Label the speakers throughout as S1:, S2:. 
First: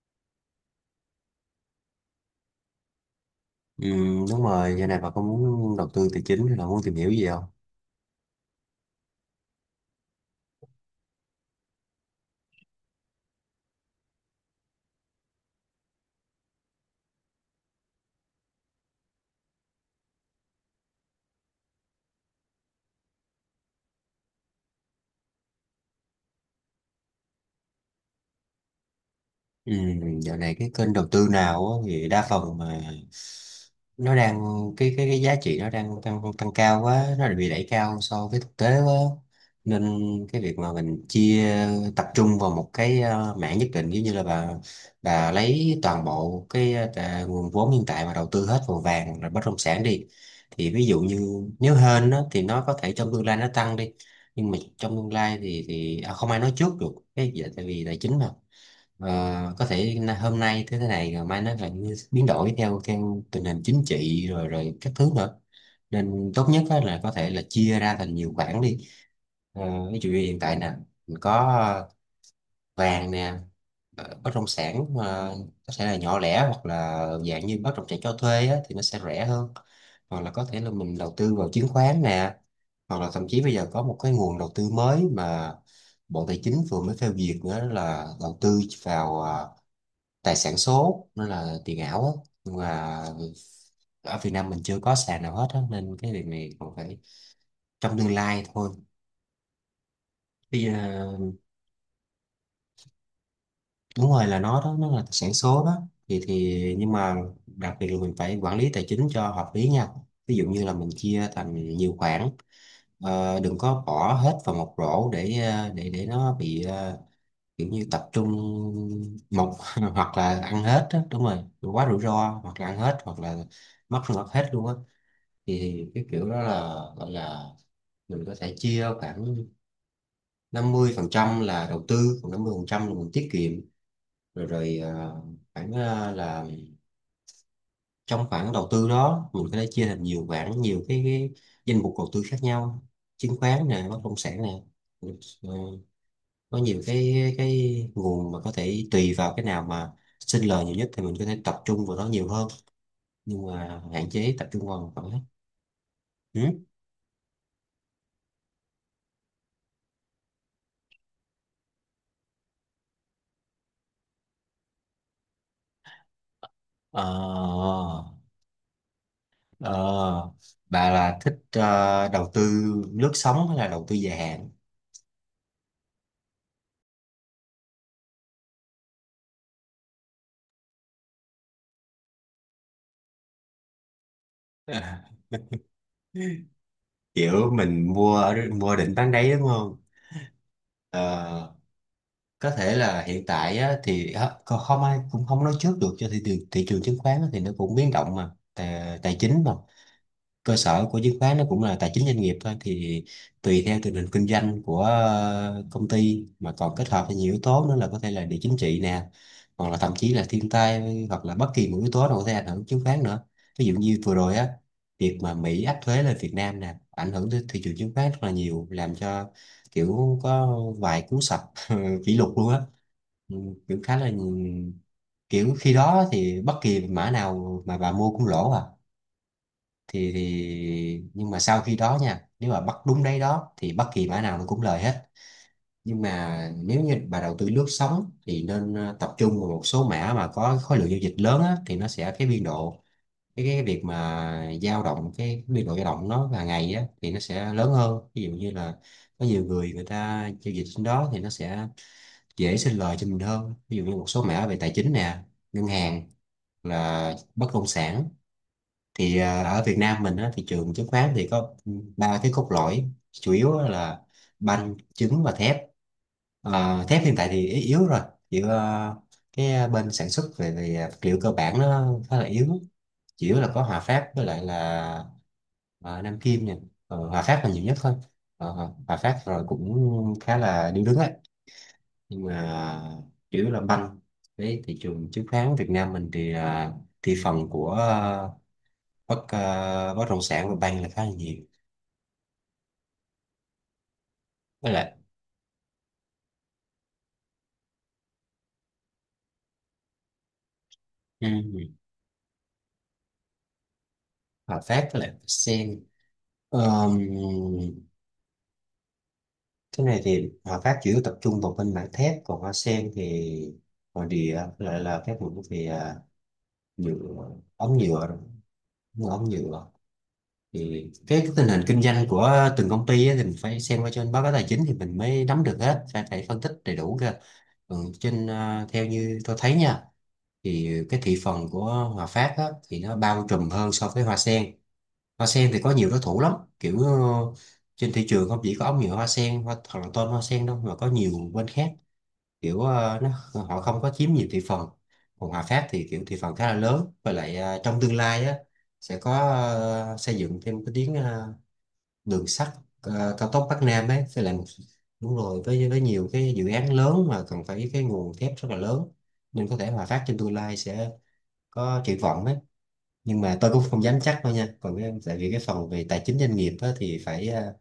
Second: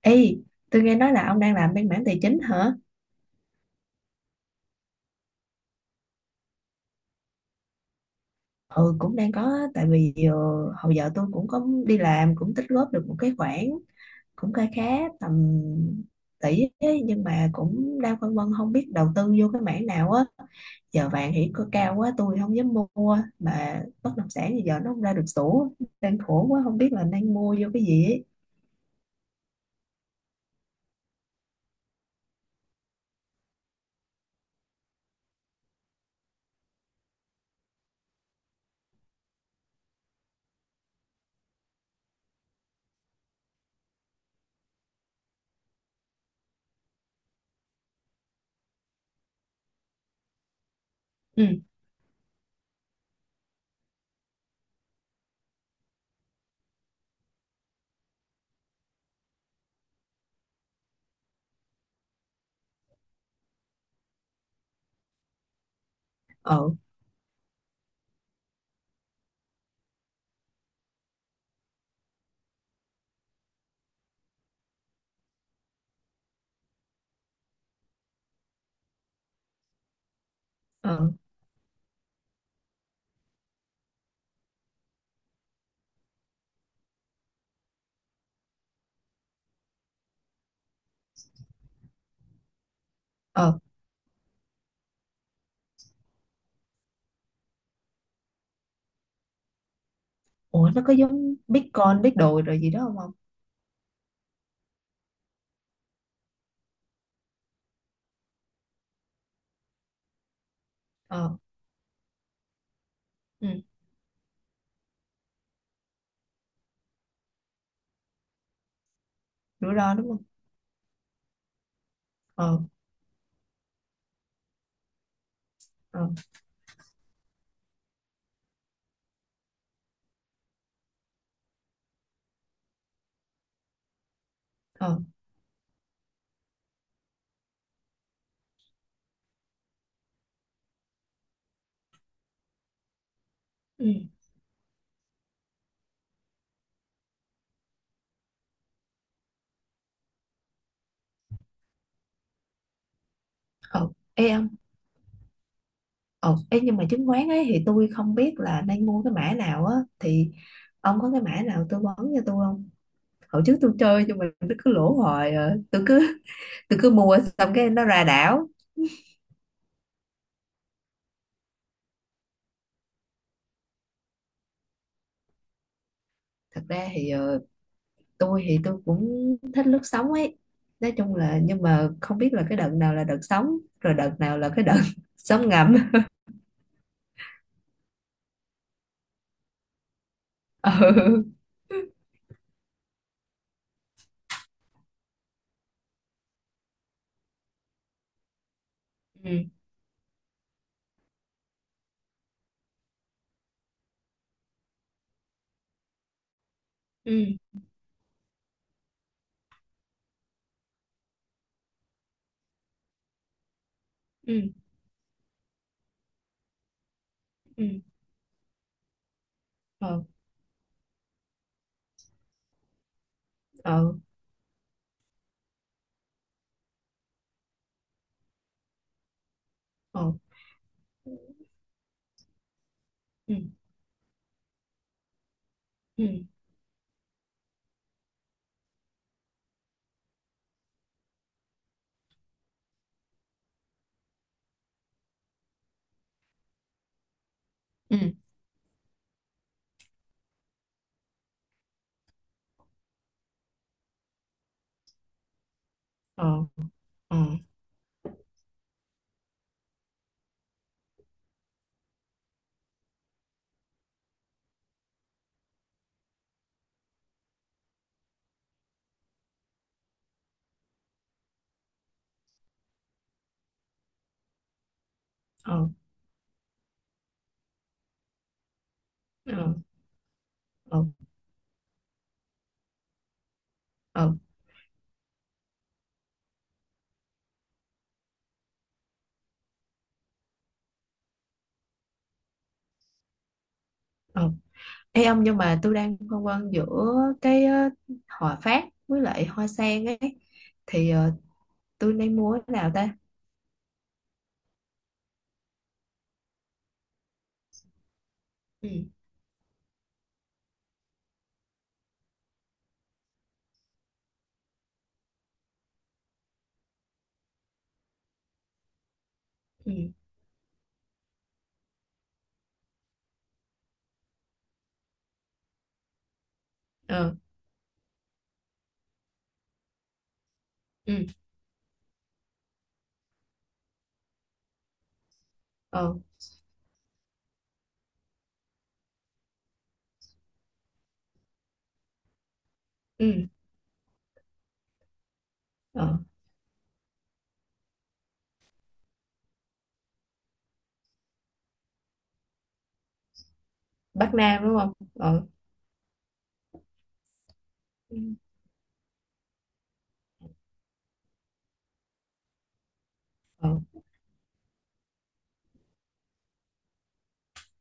S1: Ê, tôi nghe nói là ông đang làm bên mảng tài chính hả?
S2: Ừ, đúng rồi, giờ này bà có muốn đầu tư tài chính hay là muốn tìm hiểu gì không?
S1: Ừ, cũng đang có, tại vì hồi giờ tôi cũng có đi làm, cũng tích góp được một cái khoản, cũng khá khá tầm tỷ ấy, nhưng mà cũng đang phân vân không biết đầu tư vô cái mảng nào á. Giờ vàng thì có cao quá, tôi không dám mua, mà bất động sản thì giờ nó không ra được sổ, đang khổ quá, không biết là nên mua vô cái gì ấy.
S2: Ừ, dạo này cái kênh đầu tư nào á, thì đa phần mà nó đang cái giá trị nó đang tăng tăng cao quá, nó bị đẩy cao so với thực tế quá, nên cái việc mà mình tập trung vào một cái mảng nhất định, giống như là bà lấy toàn bộ cái nguồn vốn hiện tại mà đầu tư hết vào vàng rồi bất động sản đi, thì ví dụ như
S1: Ừ.
S2: nếu hên á, thì nó có thể trong tương lai nó tăng đi, nhưng mà trong tương lai thì không ai nói trước được cái dạ, tại vì tài chính mà. Ờ, có thể hôm nay thế thế này rồi mai nó lại biến đổi theo theo tình hình chính trị rồi rồi các thứ nữa, nên tốt nhất
S1: ờ,
S2: á là có thể là chia ra thành nhiều khoản đi. Ví dụ như hiện tại nè, mình có ờ, vàng nè, bất động sản mà có thể là nhỏ lẻ hoặc là dạng như bất động sản cho thuê á, thì nó sẽ rẻ hơn, hoặc là có thể là mình
S1: ờ,
S2: đầu tư vào chứng khoán nè, hoặc là thậm chí bây giờ có một cái nguồn đầu tư mới mà Bộ Tài chính vừa mới phê duyệt nữa, là đầu tư vào tài sản số, nó là tiền ảo á, nhưng mà
S1: ờ,
S2: ở Việt Nam mình chưa có sàn nào hết á, nên cái việc này còn phải trong tương lai thôi. Bây
S1: Ủa
S2: giờ
S1: nó có giống Bitcoin, biết đồ rồi gì đó không ông?
S2: đúng rồi, là nó đó, nó là tài sản số đó. Thì nhưng mà đặc biệt là mình phải quản lý tài chính cho hợp lý nha, ví dụ như là mình chia
S1: Ờ,
S2: thành nhiều khoản.
S1: ừ,
S2: Đừng có bỏ hết vào một rổ để để nó bị kiểu như tập trung một
S1: rủi ro đúng
S2: hoặc
S1: không?
S2: là ăn hết á, đúng rồi, quá rủi ro,
S1: Ờ.
S2: hoặc là ăn hết hoặc là mất mất hết luôn á, thì
S1: ờ
S2: cái kiểu đó là gọi là mình có thể chia khoảng 50% là đầu tư, còn 50% là mình tiết kiệm. Rồi rồi
S1: ờ
S2: khoảng là trong khoản đầu tư đó, mình có thể chia thành nhiều khoản, nhiều cái danh mục đầu tư khác nhau: chứng khoán nè, bất
S1: ừ.
S2: động sản nè. Ờ, có nhiều cái nguồn mà có thể tùy vào cái nào mà sinh lời nhiều nhất thì mình có thể tập trung vào đó nhiều hơn, nhưng
S1: ờ
S2: mà hạn
S1: Ê
S2: chế tập
S1: ông.
S2: trung vào một khoản hết.
S1: Ờ Ê,
S2: Ừ?
S1: nhưng mà chứng khoán ấy thì tôi không biết là nên mua cái mã nào á, thì ông có cái mã nào tư vấn cho tôi không? Hồi trước tôi chơi nhưng mà nó cứ lỗ hoài à. Tôi cứ
S2: Ờ
S1: mua xong cái nó ra đảo.
S2: Ờ, bà là thích đầu tư lướt sóng hay là đầu tư dài hạn?
S1: Thật ra thì tôi thì tôi cũng thích lướt sóng ấy, nói chung là, nhưng mà không biết là cái đợt nào là đợt sóng rồi đợt nào là cái đợt
S2: À,
S1: sóng ngầm.
S2: Kiểu mình mua đỉnh bán đáy đúng không?
S1: Ừ,
S2: Ờ, có thể là hiện tại á, thì á, không không ai cũng không nói trước được cho thị trường. Thị trường chứng khoán á thì nó cũng biến động, mà tài
S1: ừ,
S2: chính mà, cơ sở của chứng khoán nó cũng là tài chính doanh nghiệp thôi, thì tùy theo tình hình kinh doanh của công ty mà còn kết hợp với nhiều
S1: ừ,
S2: yếu tố nữa, là có thể là địa chính trị nè, hoặc là thậm chí là thiên tai, hoặc là bất kỳ một yếu tố nào có thể ảnh hưởng chứng khoán nữa. Ví dụ như vừa rồi
S1: ừ,
S2: á, việc mà Mỹ áp thuế lên Việt Nam nè, ảnh hưởng tới thị
S1: ừ,
S2: trường chứng khoán rất là nhiều, làm cho
S1: ờ,
S2: kiểu có vài cú sập kỷ lục luôn á. Ừ, kiểu
S1: ờ,
S2: khá là kiểu khi đó thì bất kỳ mã nào mà bà mua cũng lỗ à, thì
S1: ờ,
S2: thì nhưng mà sau khi đó nha, nếu mà bắt đúng đấy
S1: ừ,
S2: đó thì bất kỳ mã nào nó cũng lời hết. Nhưng
S1: ừ,
S2: mà nếu như bà đầu tư lướt sóng thì nên tập trung vào một số mã mà có khối lượng giao dịch lớn á, thì nó sẽ cái biên độ cái việc mà dao động. Cái biên độ dao động nó hàng ngày á thì nó sẽ lớn hơn, ví dụ như là có nhiều người người ta giao dịch trên đó thì nó sẽ dễ sinh lời cho mình hơn, ví dụ như một số mã về tài chính nè, ngân hàng,
S1: ừ.
S2: là
S1: Ừ,
S2: bất động sản. Thì ở Việt Nam mình á, thị trường chứng khoán thì có ba cái cốt lõi chủ yếu á, là banh, trứng và thép. Thép hiện tại thì yếu yếu rồi, chỉ cái bên sản xuất về vật liệu cơ bản nó khá là yếu, chủ yếu là có Hòa Phát với lại là
S1: ừ,
S2: ờ, Nam Kim nha. Hòa Phát là nhiều nhất thôi. Hòa Hòa Phát rồi
S1: ừ,
S2: cũng khá là điêu
S1: ừ,
S2: đứng ấy, nhưng mà chủ yếu là banh
S1: ừ,
S2: đấy. Thị trường chứng khoán Việt Nam mình thì thị phần của bất động sản của Bang là khá là nhiều.
S1: ừ.
S2: Với lại
S1: Ê ông, nhưng mà tôi đang phân vân giữa cái Hòa Phát với lại Hoa Sen ấy, thì
S2: ừ,
S1: tôi nên mua cái nào ta?
S2: Hòa Phát với lại Sen. Ờm,
S1: Ừ,
S2: cái này thì Hòa Phát chủ yếu tập trung vào bên mảng thép, còn Hoa Sen thì ngoài địa với lại là các vùng về nhựa, ống nhựa rồi, mua ống nhựa.
S1: ừ,
S2: Thì cái tình hình kinh doanh của từng công ty á, thì mình phải xem qua trên báo cáo tài chính thì mình mới nắm được hết, phải phải phân tích đầy đủ cơ.
S1: ờ,
S2: Theo như tôi thấy nha, thì cái
S1: ừ,
S2: thị phần của Hòa Phát á, thì nó bao trùm hơn so với Hoa Sen. Hoa Sen thì có nhiều
S1: ờ,
S2: đối thủ lắm, kiểu trên thị trường không chỉ có ống nhựa Hoa Sen hoặc là tôm Hoa Sen đâu, mà có nhiều bên khác, kiểu
S1: ừ,
S2: họ không có chiếm nhiều thị phần. Còn Hòa Phát thì
S1: ờ,
S2: kiểu thị phần khá là lớn, và lại trong tương lai á sẽ có xây dựng thêm cái tuyến đường sắt cao tốc Bắc Nam ấy
S1: Bắc
S2: sẽ làm,
S1: Nam đúng không?
S2: đúng
S1: Ờ,
S2: rồi, với nhiều cái dự án lớn mà cần phải cái
S1: ừ,
S2: nguồn thép rất là lớn, nên có thể Hòa Phát trên tương lai sẽ có triển vọng ấy. Nhưng mà
S1: ờ,
S2: tôi cũng không dám chắc đâu nha, còn cái, tại vì cái phần về tài chính doanh nghiệp á, thì phải à,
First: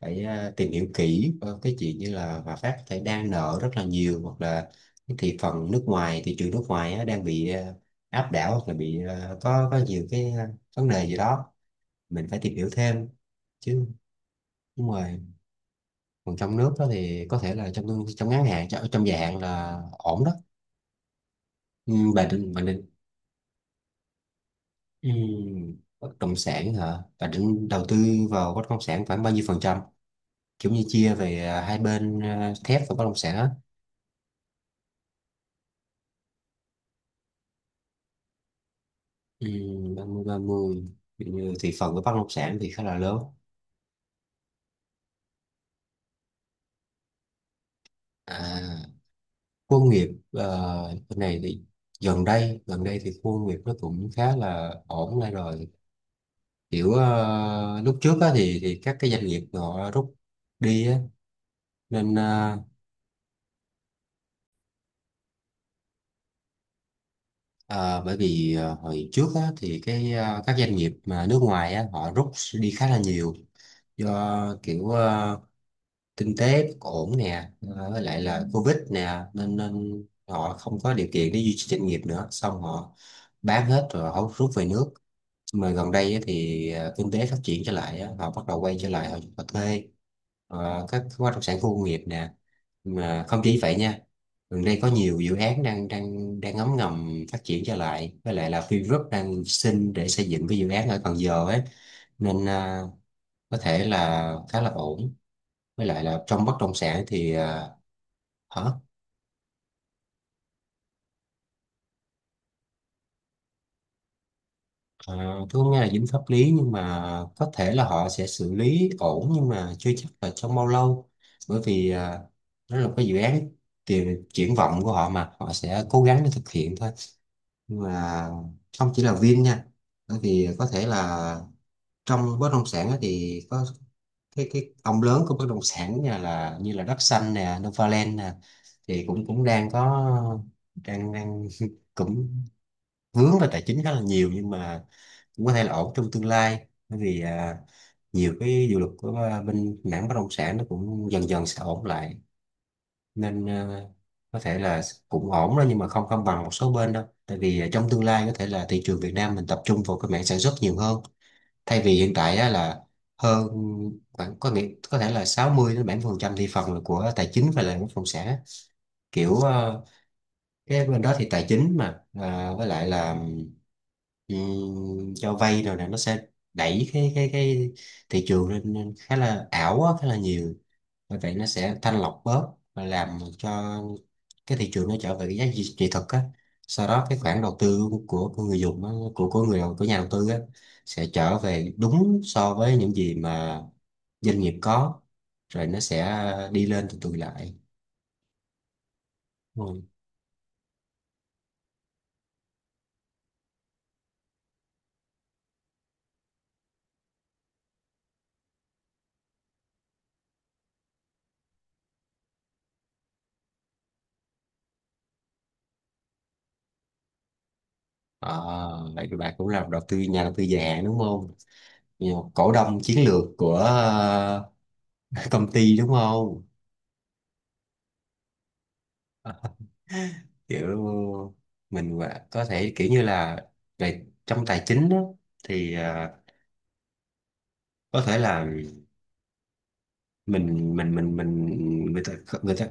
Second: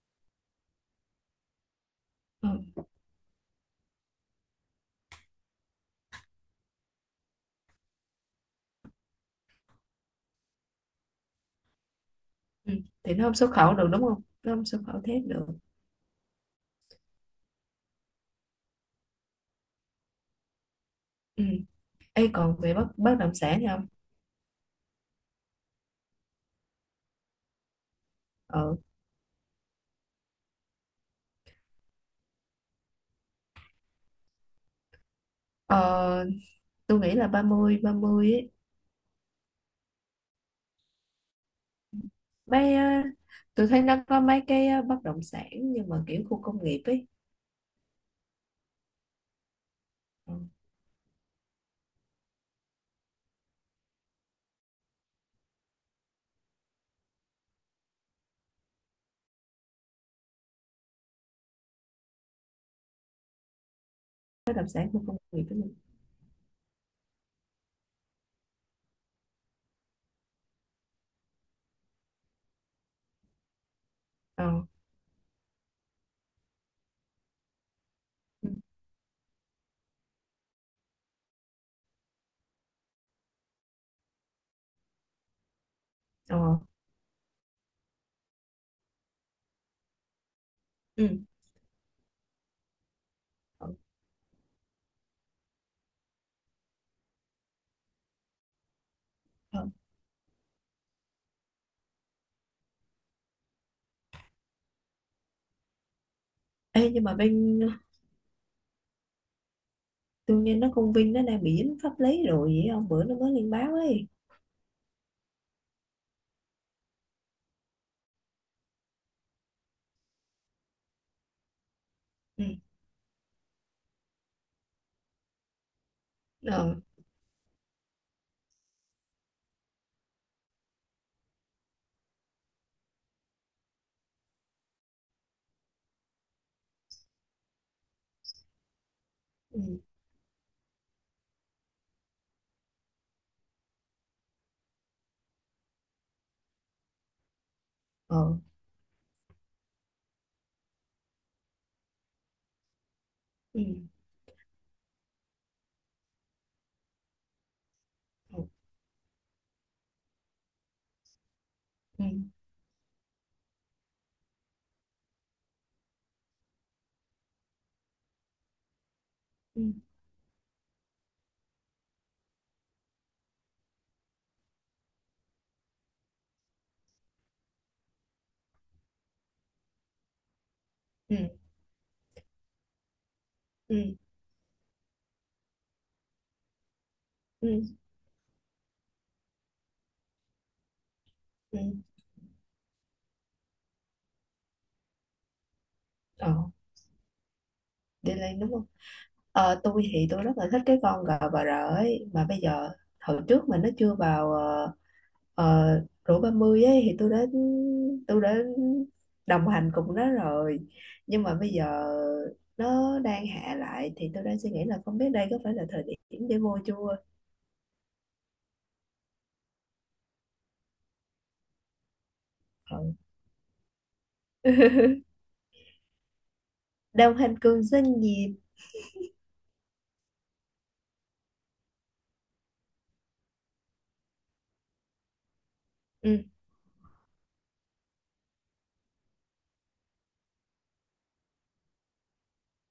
S2: phải à, tìm hiểu kỹ cái chuyện như là
S1: ừ.
S2: Hòa Phát có thể đang nợ rất là nhiều, hoặc là cái thị trường nước ngoài á, đang bị áp đảo, hoặc là bị có nhiều cái vấn đề gì đó, mình phải tìm hiểu
S1: ừ.
S2: thêm
S1: Thì nó không xuất khẩu
S2: chứ.
S1: được đúng không, nó không xuất
S2: Đúng
S1: khẩu
S2: rồi,
S1: thép được?
S2: còn trong nước đó thì có thể là trong trong ngắn hạn, trong dài hạn là ổn đó.
S1: Ừ.
S2: ừ, bà
S1: Ê
S2: định
S1: còn
S2: bà
S1: về
S2: định
S1: bất bất động sản thì không?
S2: ừ, bất động sản hả, bà định đầu tư vào bất
S1: ờ
S2: động sản khoảng bao nhiêu phần trăm, kiểu như chia về hai bên thép và bất động sản á?
S1: ờ tôi nghĩ là 30 30 ấy.
S2: Ừ, 30 30. Ví dụ như thị phần của bất động sản thì
S1: Mấy
S2: khá là lớn.
S1: tôi thấy nó có mấy cái bất động sản nhưng mà kiểu khu công nghiệp ấy.
S2: à, khu công nghiệp
S1: Ừ.
S2: bên này thì gần đây thì khu công nghiệp nó cũng khá là ổn lại rồi, kiểu lúc trước á, thì các cái doanh nghiệp họ rút đi á, nên
S1: Bất động sản khu công nghiệp ấy.
S2: ờ, bởi vì hồi trước á, thì cái các doanh nghiệp mà nước ngoài á, họ rút đi khá là nhiều,
S1: ờ
S2: do kiểu kinh tế bất ổn nè, với lại là
S1: ừ.
S2: Covid nè, nên nên họ không có điều kiện để duy trì doanh nghiệp nữa, xong họ bán hết rồi họ rút về nước. Mà gần đây á
S1: ờ
S2: thì kinh tế phát triển trở lại á, họ bắt đầu quay trở lại, họ thuê các
S1: ừ.
S2: bất động sản khu công nghiệp nè. Mà không chỉ
S1: Ờ.
S2: vậy nha, gần đây có nhiều dự án đang đang đang ngấm ngầm phát triển trở lại, với lại là Vingroup đang
S1: Ờ.
S2: xin để xây dựng cái dự án ở Cần Giờ ấy, nên có thể là khá là ổn. Với lại là trong bất động
S1: Ê,
S2: sản
S1: nhưng mà
S2: thì
S1: bên
S2: hả,
S1: tôi nghe nó công Vinh nó đang bị dính pháp lý rồi, vậy ông, bữa nó mới lên báo ấy.
S2: à, tôi không nghe là dính pháp lý, nhưng mà có thể là họ sẽ xử lý ổn, nhưng mà chưa chắc là trong bao lâu, bởi vì
S1: Ừ.
S2: đó là một cái dự án tiền triển vọng của họ mà họ sẽ cố gắng để thực hiện
S1: ờ
S2: thôi. Nhưng mà không chỉ là Vin nha, bởi vì có thể là trong bất động sản á thì có cái ông lớn của bất động sản nha, là như là Đất Xanh nè, Novaland nè thì cũng cũng
S1: ừ.
S2: đang có, đang đang cũng vướng vào tài chính khá là nhiều, nhưng mà cũng có thể là ổn trong tương lai. Bởi vì
S1: ờ
S2: nhiều cái dự luật của bên mảng bất động sản nó cũng dần dần sẽ ổn lại, nên
S1: ừ.
S2: có thể là cũng ổn đó, nhưng mà không không bằng một số bên đâu. Tại vì trong tương lai có
S1: Ừ.
S2: thể là thị trường Việt Nam mình tập trung vào cái mảng sản xuất nhiều hơn. Thay vì
S1: Ừ.
S2: hiện tại á, là hơn khoảng, có nghĩa có thể là 60 đến 70 phần trăm thị phần là của tài chính và là bất động sản, kiểu à,
S1: Ừ.
S2: cái bên đó thì tài chính mà với lại là cho vay rồi nè, nó sẽ đẩy cái thị trường lên lên khá là ảo á, khá là nhiều.
S1: Ừ.
S2: Bởi vậy nó sẽ thanh lọc bớt và làm cho
S1: Ừ.
S2: cái thị trường nó trở về cái giá trị trị thực á, sau đó cái khoản đầu
S1: Ừ.
S2: tư của người dùng á, của của nhà đầu tư á sẽ trở
S1: Ừ.
S2: về đúng so với những gì mà doanh nghiệp có, rồi nó sẽ
S1: ờ
S2: đi lên từ từ lại.
S1: Delay đúng. Ờ, tôi
S2: Ừ.
S1: thì tôi rất là thích cái con gà bà rợ ấy, mà bây giờ hồi trước mà nó chưa vào ờ, rổ 30 ấy thì tôi đã tôi đã đồng hành cùng nó rồi, nhưng mà bây giờ nó đang hạ lại thì tôi đang suy nghĩ là không biết đây có phải là thời điểm để mua chưa.
S2: À, vậy thì bà cũng là đầu tư nhà đầu tư già đúng không? Cổ đông
S1: Ừ.
S2: chiến lược của công ty đúng không?
S1: Đồng hành cùng doanh nghiệp.
S2: Kiểu có thể kiểu như là về trong tài chính đó, thì
S1: Ừ.
S2: có thể là mình người ta người ta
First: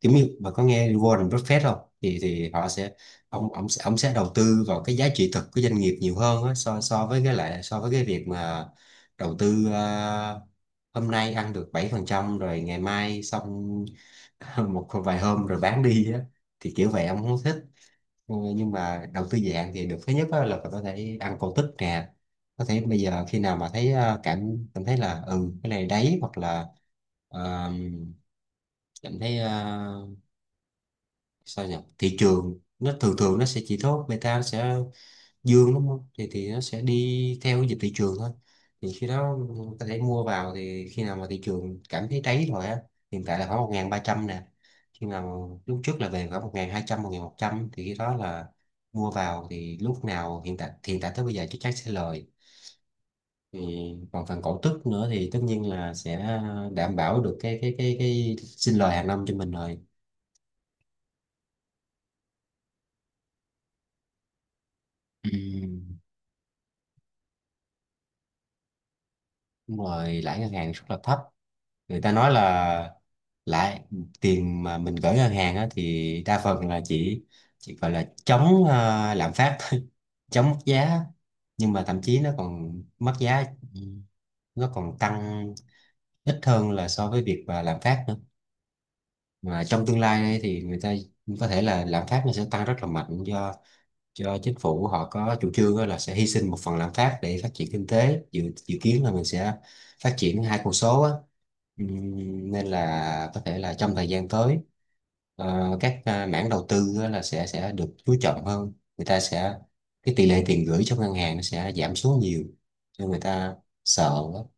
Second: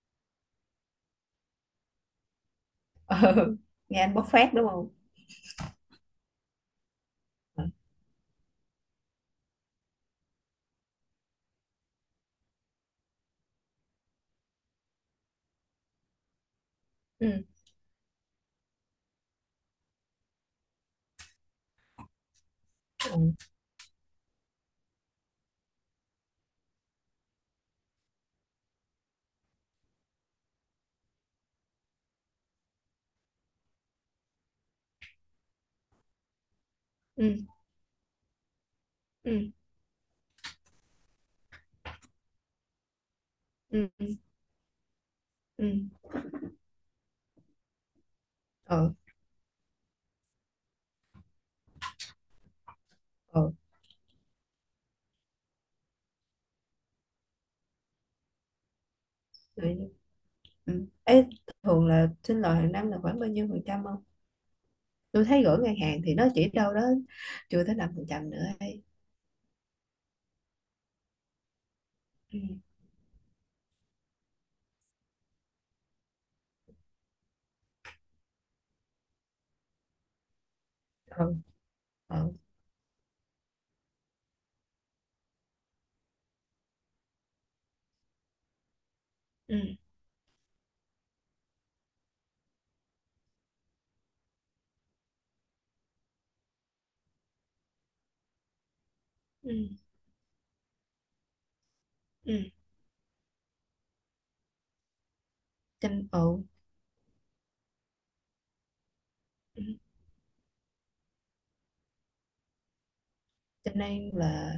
S2: kiểu như, bà có nghe Warren Buffett không? Thì họ sẽ,
S1: Ờ,
S2: ông sẽ ông
S1: nghe
S2: sẽ
S1: anh bộc
S2: đầu
S1: phát
S2: tư
S1: đúng
S2: vào
S1: không?
S2: cái giá trị thực của doanh nghiệp nhiều hơn á, so so với cái lại
S1: Ừ.
S2: so với cái việc mà đầu tư hôm nay ăn được 7% rồi ngày mai xong một vài hôm rồi bán đi á, thì kiểu vậy ông không
S1: Ừ.
S2: thích. Ừ, nhưng mà đầu tư dạng thì được, thứ nhất á là có thể ăn cổ tức nè, có thể bây giờ
S1: Ừ.
S2: khi nào mà thấy cảm cảm thấy là ừ cái này đấy, hoặc là ờ, cảm thấy sao nhỉ, thị trường nó thường thường nó sẽ chỉ tốt, beta nó sẽ dương đúng không, thì nó sẽ
S1: Ừ.
S2: đi theo cái dịch thị trường thôi, thì khi đó
S1: Ừ.
S2: ta để mua vào. Thì khi nào mà thị trường cảm thấy đáy rồi á, hiện tại là khoảng một
S1: Ừ.
S2: ngàn ba trăm nè, khi nào
S1: Ừ.
S2: lúc trước là về khoảng 1.200, 1.100, thì khi đó là
S1: Ừ.
S2: mua vào, thì lúc nào hiện tại tới bây giờ chắc chắn sẽ lời. Thì còn phần cổ tức nữa thì tất nhiên là sẽ đảm bảo được cái sinh lời hàng năm cho mình
S1: Ừ.
S2: rồi.
S1: Ừ. Ê, thường là sinh lời hàng năm là khoảng bao nhiêu phần trăm không? Tôi
S2: Ừ.
S1: thấy gửi ngân hàng thì nó chỉ đâu đó chưa tới 5% nữa ấy.
S2: Đúng rồi, lãi ngân hàng rất là thấp. Người ta nói
S1: Ừ.
S2: là lãi tiền mà mình gửi ngân hàng á, thì đa phần là chỉ gọi là chống lạm phát, chống mất giá,
S1: Ừ.
S2: nhưng mà thậm chí nó
S1: Ừ.
S2: còn mất giá, nó còn tăng ít hơn là so với việc mà lạm phát nữa.
S1: Ừ.
S2: Mà trong tương lai đây thì người ta có thể là lạm phát nó sẽ tăng rất là mạnh, do chính phủ họ có chủ trương á là sẽ hy sinh một phần lạm phát để phát triển kinh tế, dự dự kiến là mình sẽ
S1: Ừ.
S2: phát triển hai con số á.
S1: Ừ.
S2: Nên là có thể là trong thời gian tới,
S1: Cho,
S2: các
S1: ừ.
S2: mảng đầu tư á là sẽ được chú trọng hơn, người ta sẽ,
S1: Ừ.
S2: cái tỷ lệ tiền gửi trong ngân hàng nó sẽ giảm xuống nhiều cho người ta
S1: Cho nên
S2: sợ á.
S1: là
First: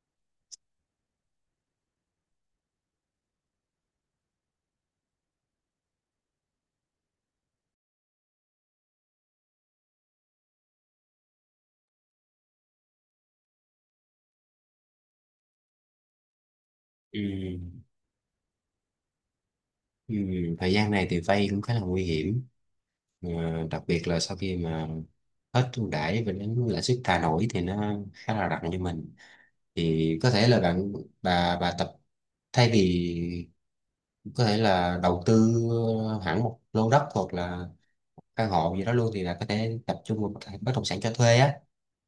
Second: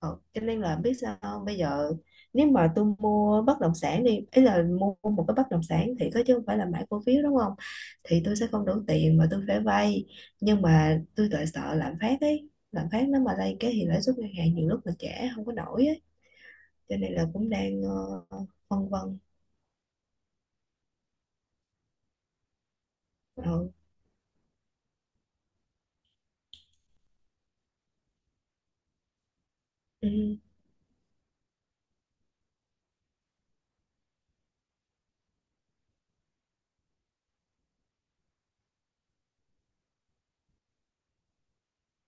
S1: ừ. Cho nên là biết sao không? Bây giờ nếu mà tôi mua bất động sản, đi ý là mua một cái bất động sản thì có chứ không phải là买cổ phiếu đúng không? Thì tôi sẽ không đủ tiền mà tôi phải vay, nhưng mà tôi lại sợ lạm phát ấy, lạm phát nó mà lên cái thì lãi suất ngân hàng nhiều lúc là trẻ không có nổi á. Cho nên là cũng
S2: Ừm,
S1: đang phân vân.
S2: Thời gian này thì vay cũng khá là nguy hiểm. Mà
S1: Ừ,
S2: đặc biệt là sau khi mà hết ưu đãi và đến lãi suất thả nổi thì nó khá là nặng cho mình. Thì có thể là bà tập, thay vì có thể là đầu tư hẳn một lô đất hoặc là căn hộ gì đó luôn, thì là có thể tập trung vào bất bất động sản cho thuê á.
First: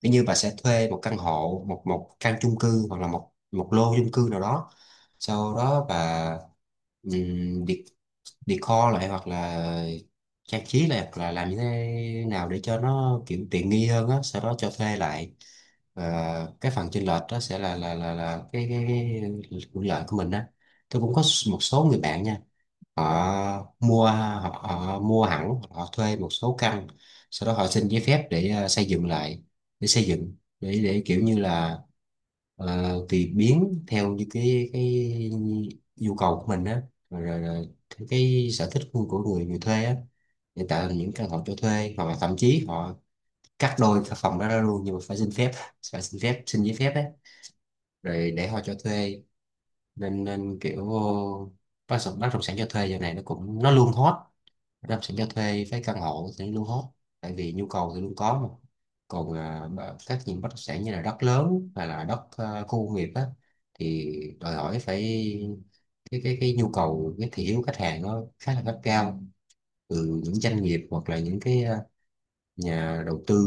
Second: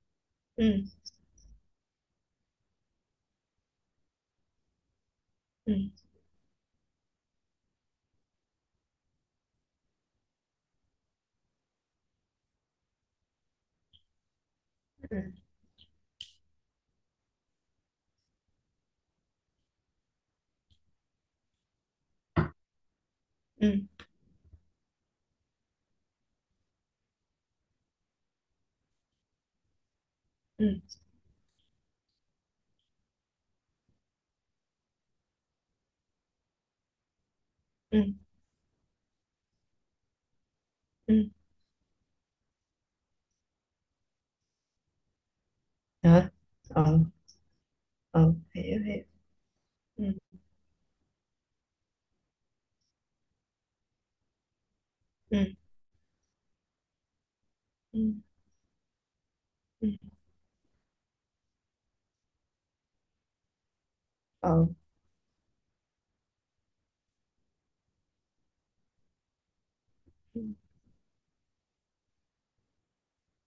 S2: Ví như bà sẽ
S1: ừ,
S2: thuê một căn hộ, một một căn chung cư, hoặc là một một lô chung cư nào đó, sau
S1: ừ,
S2: đó bà um, decor lại hoặc là trang trí, là làm như thế nào để cho nó kiểu tiện nghi hơn á, sau đó cho thuê lại.
S1: ừ,
S2: Và cái phần chênh lệch đó sẽ là cái hưởng lợi của mình á. Tôi cũng có một số người bạn nha,
S1: ừ,
S2: họ mua hẳn, họ thuê một số căn, sau đó họ xin giấy phép để xây dựng lại, để xây dựng
S1: ừ,
S2: để kiểu như là tùy biến theo như cái nhu cầu của mình á, rồi
S1: ừ,
S2: theo
S1: ừ,
S2: cái sở thích của người người thuê á. Hiện tại là những
S1: ừ,
S2: căn hộ cho thuê, hoặc là thậm chí họ cắt đôi cái phòng đó ra luôn, nhưng mà phải xin phép, phải xin
S1: hả,
S2: phép xin giấy phép
S1: ờ,
S2: đấy,
S1: ờ,
S2: rồi để họ cho
S1: hiểu hiểu,
S2: thuê.
S1: ừ,
S2: Nên nên kiểu bất động sản cho thuê giờ này nó cũng nó luôn hot. Bất động sản cho
S1: ừ,
S2: thuê với căn hộ thì nó luôn hot, tại vì nhu cầu thì
S1: ừ,
S2: luôn có mà. Còn
S1: ừ,
S2: những bất động sản như là đất lớn hay là đất khu công nghiệp á, thì đòi
S1: ờ,
S2: hỏi phải, cái nhu cầu cái thị hiếu khách hàng nó khá là gắt gao từ những
S1: ừ,
S2: doanh nghiệp hoặc là những cái nhà đầu tư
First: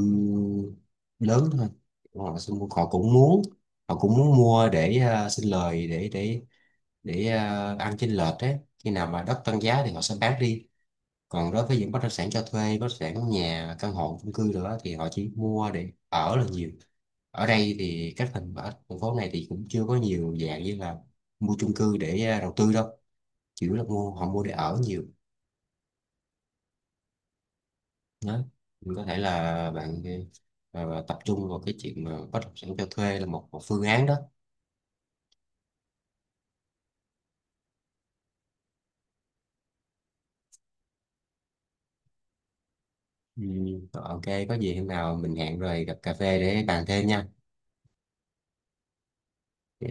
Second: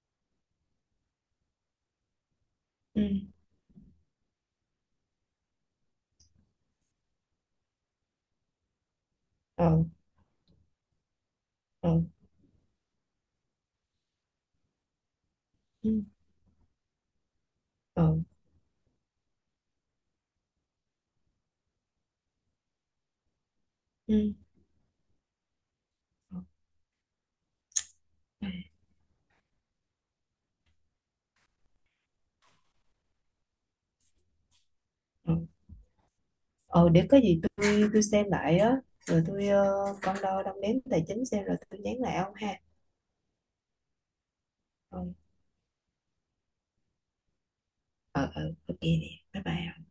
S2: lớn thôi. Họ
S1: ừ,
S2: cũng muốn, họ cũng muốn mua để xin lời, để ăn chênh lệch đấy, khi nào mà đất tăng giá
S1: ờ,
S2: thì họ sẽ bán đi. Còn đối với những
S1: ờ,
S2: bất động sản cho thuê, bất động sản nhà căn hộ chung cư nữa, thì họ chỉ mua để
S1: ừ,
S2: ở là nhiều. Ở đây
S1: ờ,
S2: thì các thành ở thành phố này thì cũng chưa có nhiều dạng như là mua chung cư để đầu tư đâu, chỉ là họ
S1: ừ,
S2: mua để ở nhiều.
S1: ờ,
S2: Đó.
S1: ừ.
S2: Mình có thể là bạn tập trung vào cái chuyện mà bất động sản cho thuê là một phương án đó.
S1: Ờ. Ờ, để có gì tôi xem lại á, rồi tôi con đo đong đếm tài chính xem rồi tôi nhắn lại ông ha.
S2: Ừ. Rồi, OK, có gì hôm
S1: ờ
S2: nào mình hẹn rồi gặp cà phê để bàn thêm nha.
S1: ờ, ok nè. Bye bye.